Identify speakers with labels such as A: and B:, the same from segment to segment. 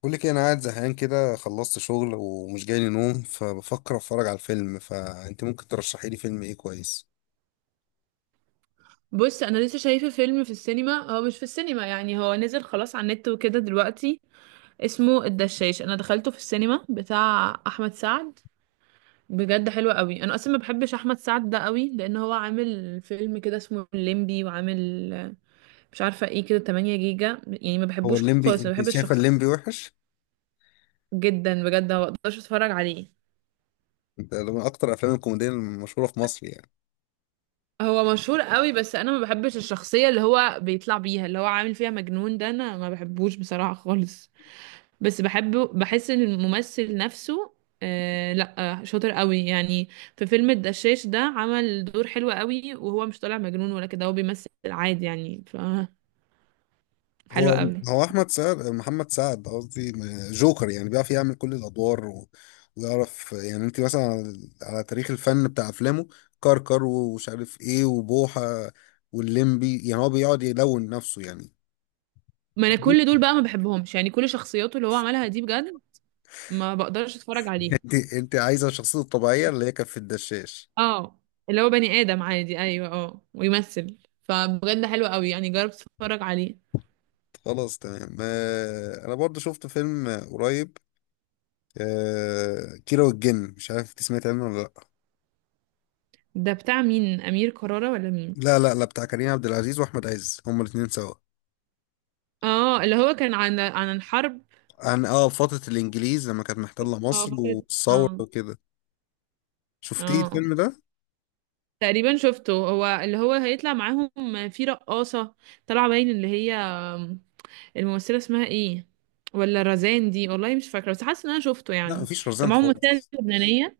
A: بقول لك إيه، انا قاعد زهقان كده، خلصت شغل ومش جاي لي نوم، فبفكر اتفرج على الفيلم. فانت ممكن ترشحي لي فيلم ايه كويس؟
B: بص انا لسه شايفه فيلم في السينما، هو مش في السينما يعني، هو نزل خلاص على النت وكده دلوقتي. اسمه الدشاش، انا دخلته في السينما، بتاع احمد سعد. بجد حلو قوي. انا اصلا ما بحبش احمد سعد ده قوي، لان هو عامل فيلم كده اسمه الليمبي، وعامل مش عارفه ايه كده 8 جيجا يعني، ما
A: هو
B: بحبوش
A: الليمبي
B: خالص، ما
A: انت
B: بحبش
A: شايفه
B: الشخص.
A: الليمبي وحش؟
B: جدا بجد ما بقدرش اتفرج عليه.
A: انت ده من اكتر افلام الكوميديا المشهوره في مصر يعني.
B: هو مشهور قوي بس انا ما بحبش الشخصيه اللي هو بيطلع بيها، اللي هو عامل فيها مجنون ده، انا ما بحبوش بصراحه خالص. بس بحبه، بحس ان الممثل نفسه. آه لا. آه، شاطر قوي يعني. في فيلم الدشاش ده عمل دور حلو قوي، وهو مش طالع مجنون ولا كده، هو بيمثل عادي يعني. ف حلو
A: هو
B: قوي.
A: هو احمد سعد، محمد سعد قصدي، جوكر يعني، بيعرف يعمل كل الادوار ويعرف يعني. انت مثلا على تاريخ الفن بتاع افلامه، كركر ومش عارف ايه، وبوحه والليمبي، يعني هو بيقعد يلون نفسه يعني.
B: ما انا كل دول بقى ما بحبهمش يعني، كل شخصياته اللي هو عملها دي بجد ما بقدرش اتفرج عليها.
A: انت عايزه الشخصيه الطبيعيه اللي هي كانت في الدشاش.
B: اه، اللي هو بني ادم عادي، ايوه اه، ويمثل. فبجد حلو قوي، يعني جرب تتفرج عليه.
A: خلاص تمام. آه، انا برضو شفت فيلم قريب، آه، كيرة والجن. مش عارف انت سمعت عنه ولا
B: ده بتاع مين، امير كرارة ولا مين؟
A: لا. لا لا لا بتاع كريم عبد العزيز واحمد عز، هما الاثنين سوا.
B: اه اللي هو كان عن الحرب.
A: عن اه فتره الانجليز لما كانت محتله
B: اه
A: مصر
B: فكرة.
A: والثوره
B: اه.
A: وكده. شفتيه
B: اه
A: الفيلم ده؟
B: تقريبا شفته، هو اللي هو هيطلع معاهم في رقاصة طالعة باين، اللي هي الممثلة اسمها ايه، ولا رزان دي والله، مش فاكرة بس حاسة ان انا شفته
A: لا،
B: يعني.
A: مفيش
B: كان
A: رزان
B: معاهم ممثلة
A: خالص.
B: لبنانية.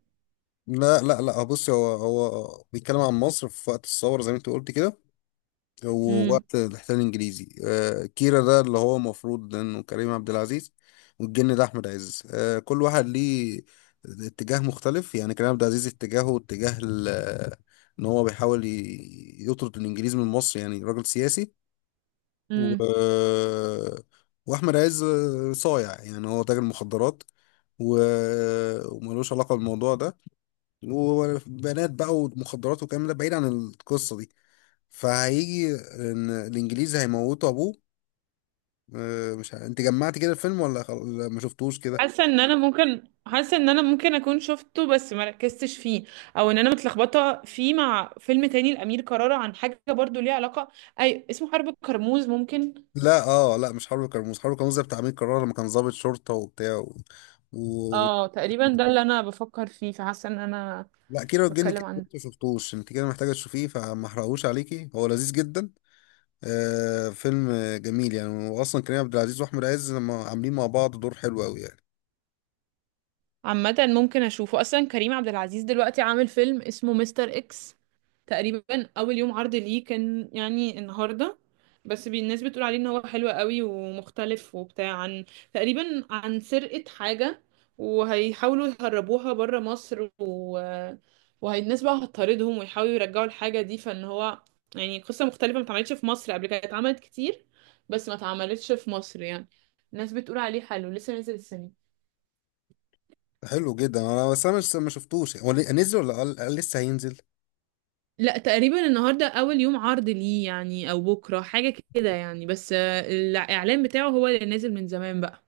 A: لا لا لا، آه، بصي، هو بيتكلم عن مصر في وقت الثوره زي ما انت قلت كده، هو
B: امم.
A: وقت الاحتلال الانجليزي. آه، كيرا ده اللي هو المفروض انه كريم عبد العزيز، والجن ده احمد عز. آه، كل واحد ليه اتجاه مختلف، يعني كريم عبد العزيز اتجاهه اتجاه ان هو بيحاول يطرد الانجليز من مصر، يعني راجل سياسي. و...
B: امم.
A: واحمد عز صايع، يعني هو تاجر مخدرات و... وملوش علاقة بالموضوع ده، وبنات بقى ومخدرات والكلام ده بعيد عن القصة دي. فهيجي ان الانجليزي هيموتوا ابوه. آه، مش ه... انت جمعت كده الفيلم ولا لا، ما شفتوش كده.
B: حاسة ان انا ممكن اكون شفته بس ما ركزتش فيه، او ان انا متلخبطة فيه مع فيلم تاني لأمير كرارة عن حاجة برضو ليها علاقة. اي اسمه حرب الكرموز ممكن.
A: لا اه، لا، مش حرب كرموز. حرب كرموز ده بتاع امير كرارة لما كان ضابط شرطة وبتاع و...
B: اه تقريبا ده اللي انا بفكر فيه، فحاسة ان انا
A: لا، كيرة والجن
B: بتكلم
A: كده.
B: عن...
A: ما شفتوش انت كده، محتاجة تشوفيه، فما احرقهوش عليكي، هو لذيذ جدا. آه، فيلم جميل يعني، واصلا كريم عبد العزيز واحمد عز لما عاملين مع بعض دور حلو قوي يعني.
B: عامة ممكن اشوفه. اصلا كريم عبد العزيز دلوقتي عامل فيلم اسمه مستر اكس، تقريبا اول يوم عرض ليه كان يعني النهارده. بس الناس بتقول عليه ان هو حلو قوي ومختلف وبتاع، عن تقريبا عن سرقة حاجة، وهيحاولوا يهربوها بره مصر وهالناس بقى هتطاردهم ويحاولوا يرجعوا الحاجة دي، فان هو يعني قصة مختلفة ما اتعملتش في مصر قبل كده، اتعملت كتير بس ما اتعملتش في مصر يعني. الناس بتقول عليه حلو، لسه نازل السنة.
A: حلو جدا. انا بس انا مش ما شفتوش، هو نزل ولا قال لسه هينزل؟
B: لا تقريبا النهارده اول يوم عرض ليه يعني، او بكره حاجه كده يعني، بس آه، الاعلان بتاعه هو اللي نازل من زمان بقى.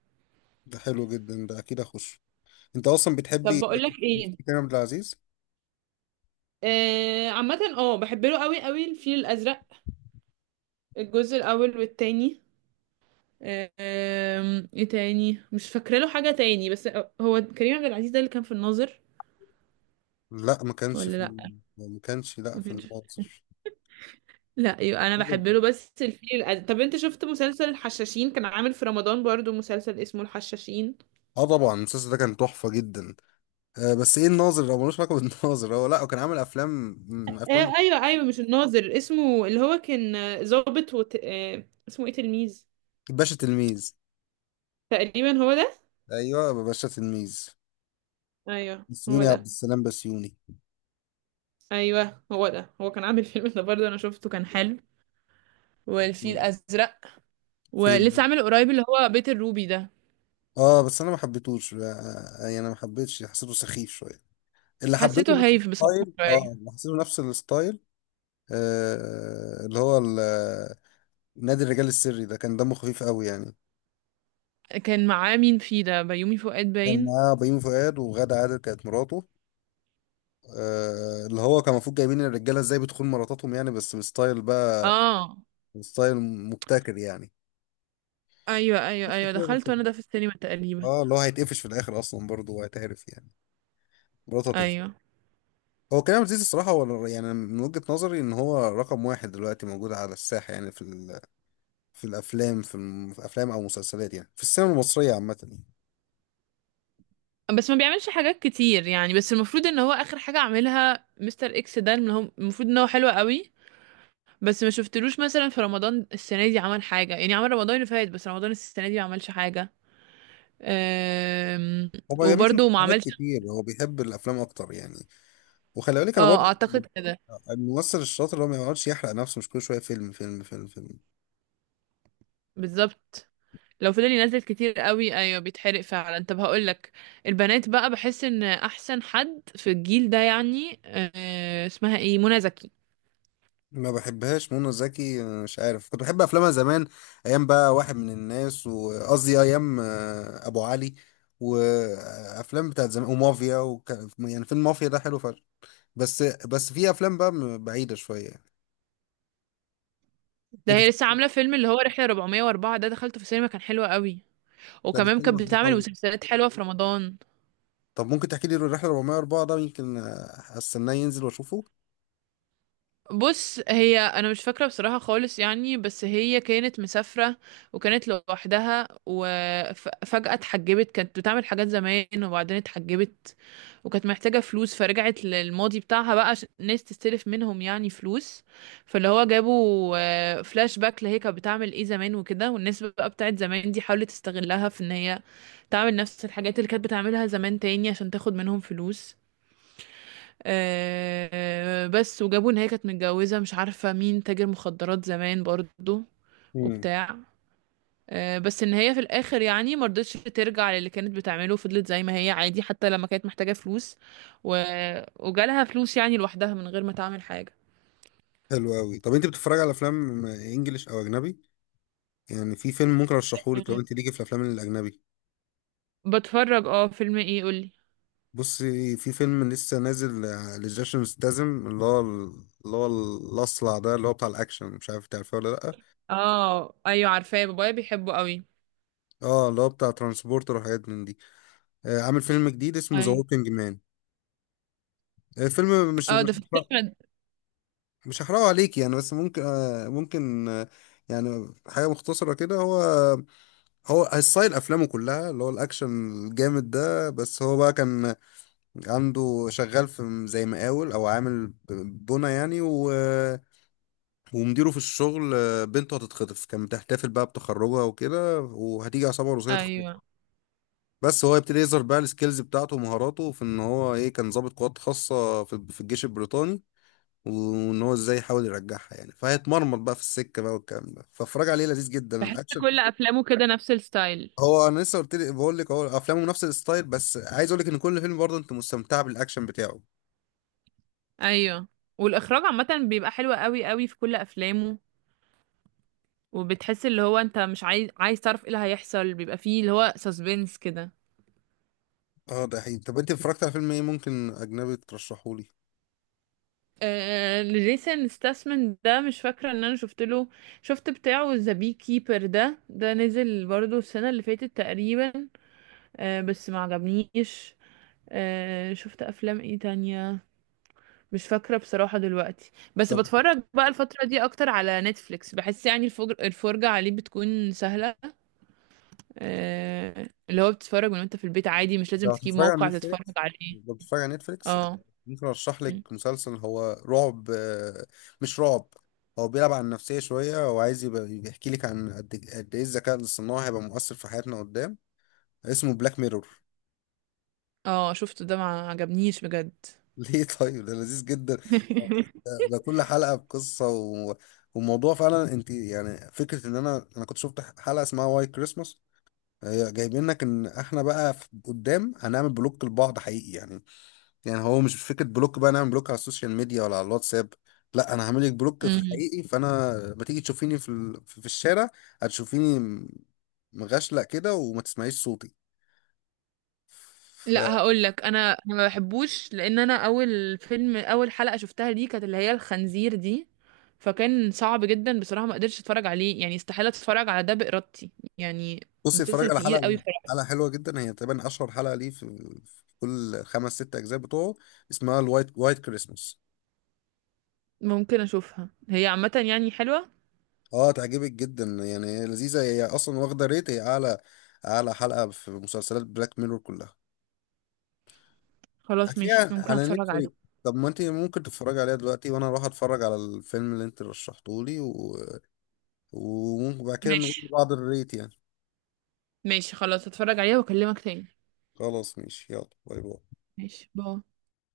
A: ده حلو جدا، ده اكيد اخش. انت اصلا
B: طب
A: بتحبي
B: بقول لك ايه.
A: كريم عبد العزيز.
B: آه عامه اه بحب له قوي قوي، الفيل الازرق، الجزء الاول والتاني. آه ايه تاني مش فاكره له حاجه تاني بس. هو كريم عبد العزيز ده اللي كان في الناظر
A: لا، ما كانش
B: ولا
A: في.
B: لا؟
A: ما كانش لا
B: ما
A: في
B: كانش.
A: الناظر.
B: لا يبقى انا بحب له بس الفيل الازرق. طب انت شفت مسلسل الحشاشين؟ كان عامل في رمضان برضو مسلسل اسمه الحشاشين.
A: اه طبعا، المسلسل ده كان تحفه جدا. آه بس ايه، الناظر، هو ملوش علاقه بالناظر، هو لا، هو كان عامل افلام، افلام.
B: آه ايوه ايوه، مش الناظر اسمه، اللي هو كان آه، ظابط آه اسمه ايه، تلميذ.
A: باشا تلميذ.
B: تقريبا هو ده.
A: ايوه، باشا تلميذ.
B: ايوه هو
A: بسيوني، عبد
B: ده.
A: السلام بسيوني.
B: ايوه هو ده، هو كان عامل فيلم ده برضه انا شفته، كان حلو، والفيل الازرق.
A: في
B: ولسه عامل قريب اللي هو بيت الروبي ده.
A: اه بس انا ما حبيتهوش. آه، آه، يعني انا ما حبيتش، حسيته سخيف شويه. اللي
B: حسيته
A: حبيته نفس
B: هايف بصراحه
A: الستايل،
B: شويه.
A: اه، اللي حسيته نفس الستايل، آه اللي هو نادي الرجال السري، ده كان دمه خفيف قوي يعني.
B: كان معاه مين فيه ده، بيومي فؤاد
A: كان
B: باين؟
A: معاه بيومي فؤاد وغادة عادل كانت مراته. آه، اللي هو كان المفروض جايبين الرجاله ازاي بتخون مراتاتهم يعني، بس بستايل بقى،
B: اه
A: ستايل مبتكر يعني.
B: ايوه ايوه
A: قصة
B: ايوه،
A: كده، قصة
B: دخلته انا
A: كده.
B: ده في السينما تقريبا.
A: اه اللي هو هيتقفش في الاخر اصلا برضه، وهيتعرف يعني، مراته هتقفش.
B: ايوه
A: هو كريم عبد العزيز الصراحه، هو يعني من وجهه نظري ان هو رقم واحد دلوقتي موجود على الساحه، يعني في في الافلام، في افلام او مسلسلات يعني، في السينما المصريه عامه يعني.
B: بس ما بيعملش حاجات كتير يعني، بس المفروض ان هو اخر حاجه عملها مستر اكس ده، اللي هو المفروض ان هو حلو قوي. بس ما شفتلوش مثلا في رمضان السنة دي عمل حاجة يعني، عمل رمضان اللي فات بس رمضان السنة دي ما عملش حاجة. أم...
A: هو ما بيعملش
B: وبرضه ما
A: مسلسلات
B: عملش.
A: كتير، هو بيحب الافلام اكتر يعني. وخلي بالك انا
B: اه
A: برضو يعني
B: اعتقد كده.
A: الممثل الشاطر اللي هو ما يقعدش يحرق نفسه، مش كل شويه فيلم فيلم فيلم فيلم.
B: بالظبط. لو فضل ينزل كتير قوي، ايوه بيتحرق فعلا. طب هقول لك، البنات بقى، بحس ان احسن حد في الجيل ده يعني اسمها ايه، منى زكي.
A: ما بحبهاش منى زكي، مش عارف، كنت بحب افلامها زمان. ايام بقى واحد من الناس، وقصدي ايام، آه، ابو علي، وافلام بتاعت زمان ومافيا. وكان يعني فيلم مافيا ده حلو فشخ، بس في افلام بقى بعيده شويه يعني.
B: ده
A: انت
B: هي لسه عاملة فيلم اللي هو رحلة 404 ده، دخلته في السينما كان حلو قوي.
A: ده
B: وكمان
A: بيتكلم
B: كانت
A: عن ايه
B: بتعمل
A: طيب؟
B: مسلسلات حلوة في رمضان.
A: طب ممكن تحكي لي الرحله 404 ده، يمكن آه، استناه ينزل واشوفه.
B: بص هي انا مش فاكره بصراحه خالص يعني، بس هي كانت مسافره، وكانت لوحدها وفجاه اتحجبت، كانت بتعمل حاجات زمان وبعدين اتحجبت، وكانت محتاجه فلوس، فرجعت للماضي بتاعها بقى عشان الناس تستلف منهم يعني فلوس. فاللي هو جابوا فلاش باك لهي كانت بتعمل ايه زمان وكده، والناس بقى بتاعت زمان دي حاولت تستغلها في ان هي تعمل نفس الحاجات اللي كانت بتعملها زمان تاني عشان تاخد منهم فلوس. آه بس وجابوا ان هي كانت متجوزة مش عارفة مين، تاجر مخدرات زمان برضو
A: امم،
B: وبتاع. آه بس ان هي في الاخر يعني مرضتش ترجع للي كانت بتعمله، فضلت زي ما هي عادي، حتى لما كانت محتاجة فلوس و... وجالها فلوس يعني لوحدها من غير ما تعمل حاجة.
A: حلو قوي. طب انت بتتفرج على افلام انجليش او اجنبي؟ يعني في فيلم ممكن ارشحهولك
B: مم.
A: لو انت ليكي في الافلام الاجنبي.
B: بتفرج اه، فيلم ايه قولي.
A: بصي، في فيلم لسه نازل، آه، لجيسون ستاثام، اللي هو اللي هو الاصلع ده، اللي هو بتاع الاكشن، مش عارف تعرفه ولا لا.
B: اه ايوه عارفاه، بابايا بيحبه قوي.
A: اه اللي هو بتاع ترانسبورتر وحاجات من دي. آه، عامل فيلم جديد اسمه ذا
B: اي.
A: ووكينج مان. فيلم
B: اه ده في السينما؟
A: مش هحرقه عليكي يعني، بس ممكن آه، ممكن آه، يعني حاجة مختصرة كده. هو ستايل أفلامه كلها اللي هو الأكشن الجامد ده، بس هو بقى كان عنده، شغال في زي مقاول او عامل بنا يعني، ومديره في الشغل، بنته هتتخطف. كانت بتحتفل بقى بتخرجها وكده، وهتيجي عصابه روسيه تخطفها.
B: ايوه.
A: بس هو يبتدي يظهر بقى السكيلز بتاعته ومهاراته، في ان هو ايه، كان ضابط قوات خاصه في الجيش البريطاني، وان هو ازاي يحاول يرجعها يعني، فهيتمرمط بقى في السكه بقى والكلام ده، فاتفرج عليه، لذيذ جدا
B: بحس
A: الاكشن.
B: كل افلامه كده نفس الستايل.
A: هو انا لسه قلت لي بقول لك هو افلامه نفس الستايل، بس عايز اقول لك ان كل فيلم برضه انت مستمتع بالاكشن بتاعه.
B: ايوه، والاخراج عامه بيبقى حلو قوي قوي في كل افلامه. وبتحس اللي هو انت مش عايز تعرف ايه اللي هيحصل، بيبقى فيه اللي هو سسبنس كده.
A: اه، ده حقيقي. طب انت اتفرجت على فيلم ايه ممكن اجنبي ترشحه لي؟
B: جيسون ستاسمن ده مش فاكره ان انا شفت له. شفت بتاعه ذا بي كيبر ده نزل برضو السنه اللي فاتت تقريبا. بس ما عجبنيش. شفت افلام ايه تانية، مش فاكره بصراحه دلوقتي. بس
A: طب
B: بتفرج بقى الفتره دي اكتر على نتفليكس، بحس يعني الفرجه عليه بتكون سهله. آه، اللي هو بتتفرج من وانت في البيت عادي، مش لازم
A: لو
B: تجيب
A: هتتفرج على
B: موقع تتفرج
A: نتفليكس،
B: عليه.
A: لو بتتفرج على نتفليكس
B: اه.
A: ممكن ارشح
B: م.
A: لك مسلسل، هو رعب، آه، مش رعب، هو بيلعب على النفسية شوية، وعايز يبقى بيحكي لك عن قد إيه، قد ايه الذكاء الاصطناعي هيبقى مؤثر في حياتنا قدام. اسمه بلاك ميرور.
B: اه شفته ده، ما عجبنيش بجد.
A: ليه طيب؟ ده لذيذ جدا، ده ده كل حلقة بقصة وموضوع، فعلا انت يعني فكرة ان انا كنت شفت حلقة اسمها واي كريسماس. هي جايبين لك ان احنا بقى قدام هنعمل بلوك لبعض حقيقي يعني. يعني هو مش فكره بلوك بقى نعمل بلوك على السوشيال ميديا ولا على الواتساب، لا، انا هعمل لك بلوك في
B: مم.
A: الحقيقي. فانا ما تيجي تشوفيني في في الشارع هتشوفيني مغشلق كده، وما تسمعيش صوتي.
B: لا هقول لك، انا ما بحبوش، لان انا اول حلقة شفتها دي كانت اللي هي الخنزير دي، فكان صعب جدا بصراحة، ما قدرتش اتفرج عليه يعني، استحالة اتفرج على ده بإرادتي يعني.
A: فبصي، اتفرج
B: مسلسل
A: على
B: تقيل قوي
A: حلقه،
B: بصراحة.
A: حلقه حلوه جدا، هي تقريبا اشهر حلقه ليه في في كل خمس ست اجزاء بتوعه، اسمها وايت كريسماس.
B: ممكن اشوفها، هي عامة يعني حلوة.
A: اه تعجبك جدا يعني، هي لذيذة، هي اصلا واخدة ريت هي اعلى حلقة في مسلسلات بلاك ميرور كلها.
B: خلاص ماشي
A: هتلاقيها
B: ممكن
A: على
B: اتفرج عليه.
A: نتفليكس. طب ما انت ممكن تتفرجي عليها دلوقتي وانا اروح اتفرج على الفيلم اللي انت رشحته لي، وممكن بعد كده نقول
B: ماشي.
A: لبعض الريت يعني.
B: ماشي خلاص، اتفرج عليها واكلمك تاني.
A: خلاص ماشي، يلا باي باي.
B: ماشي باي.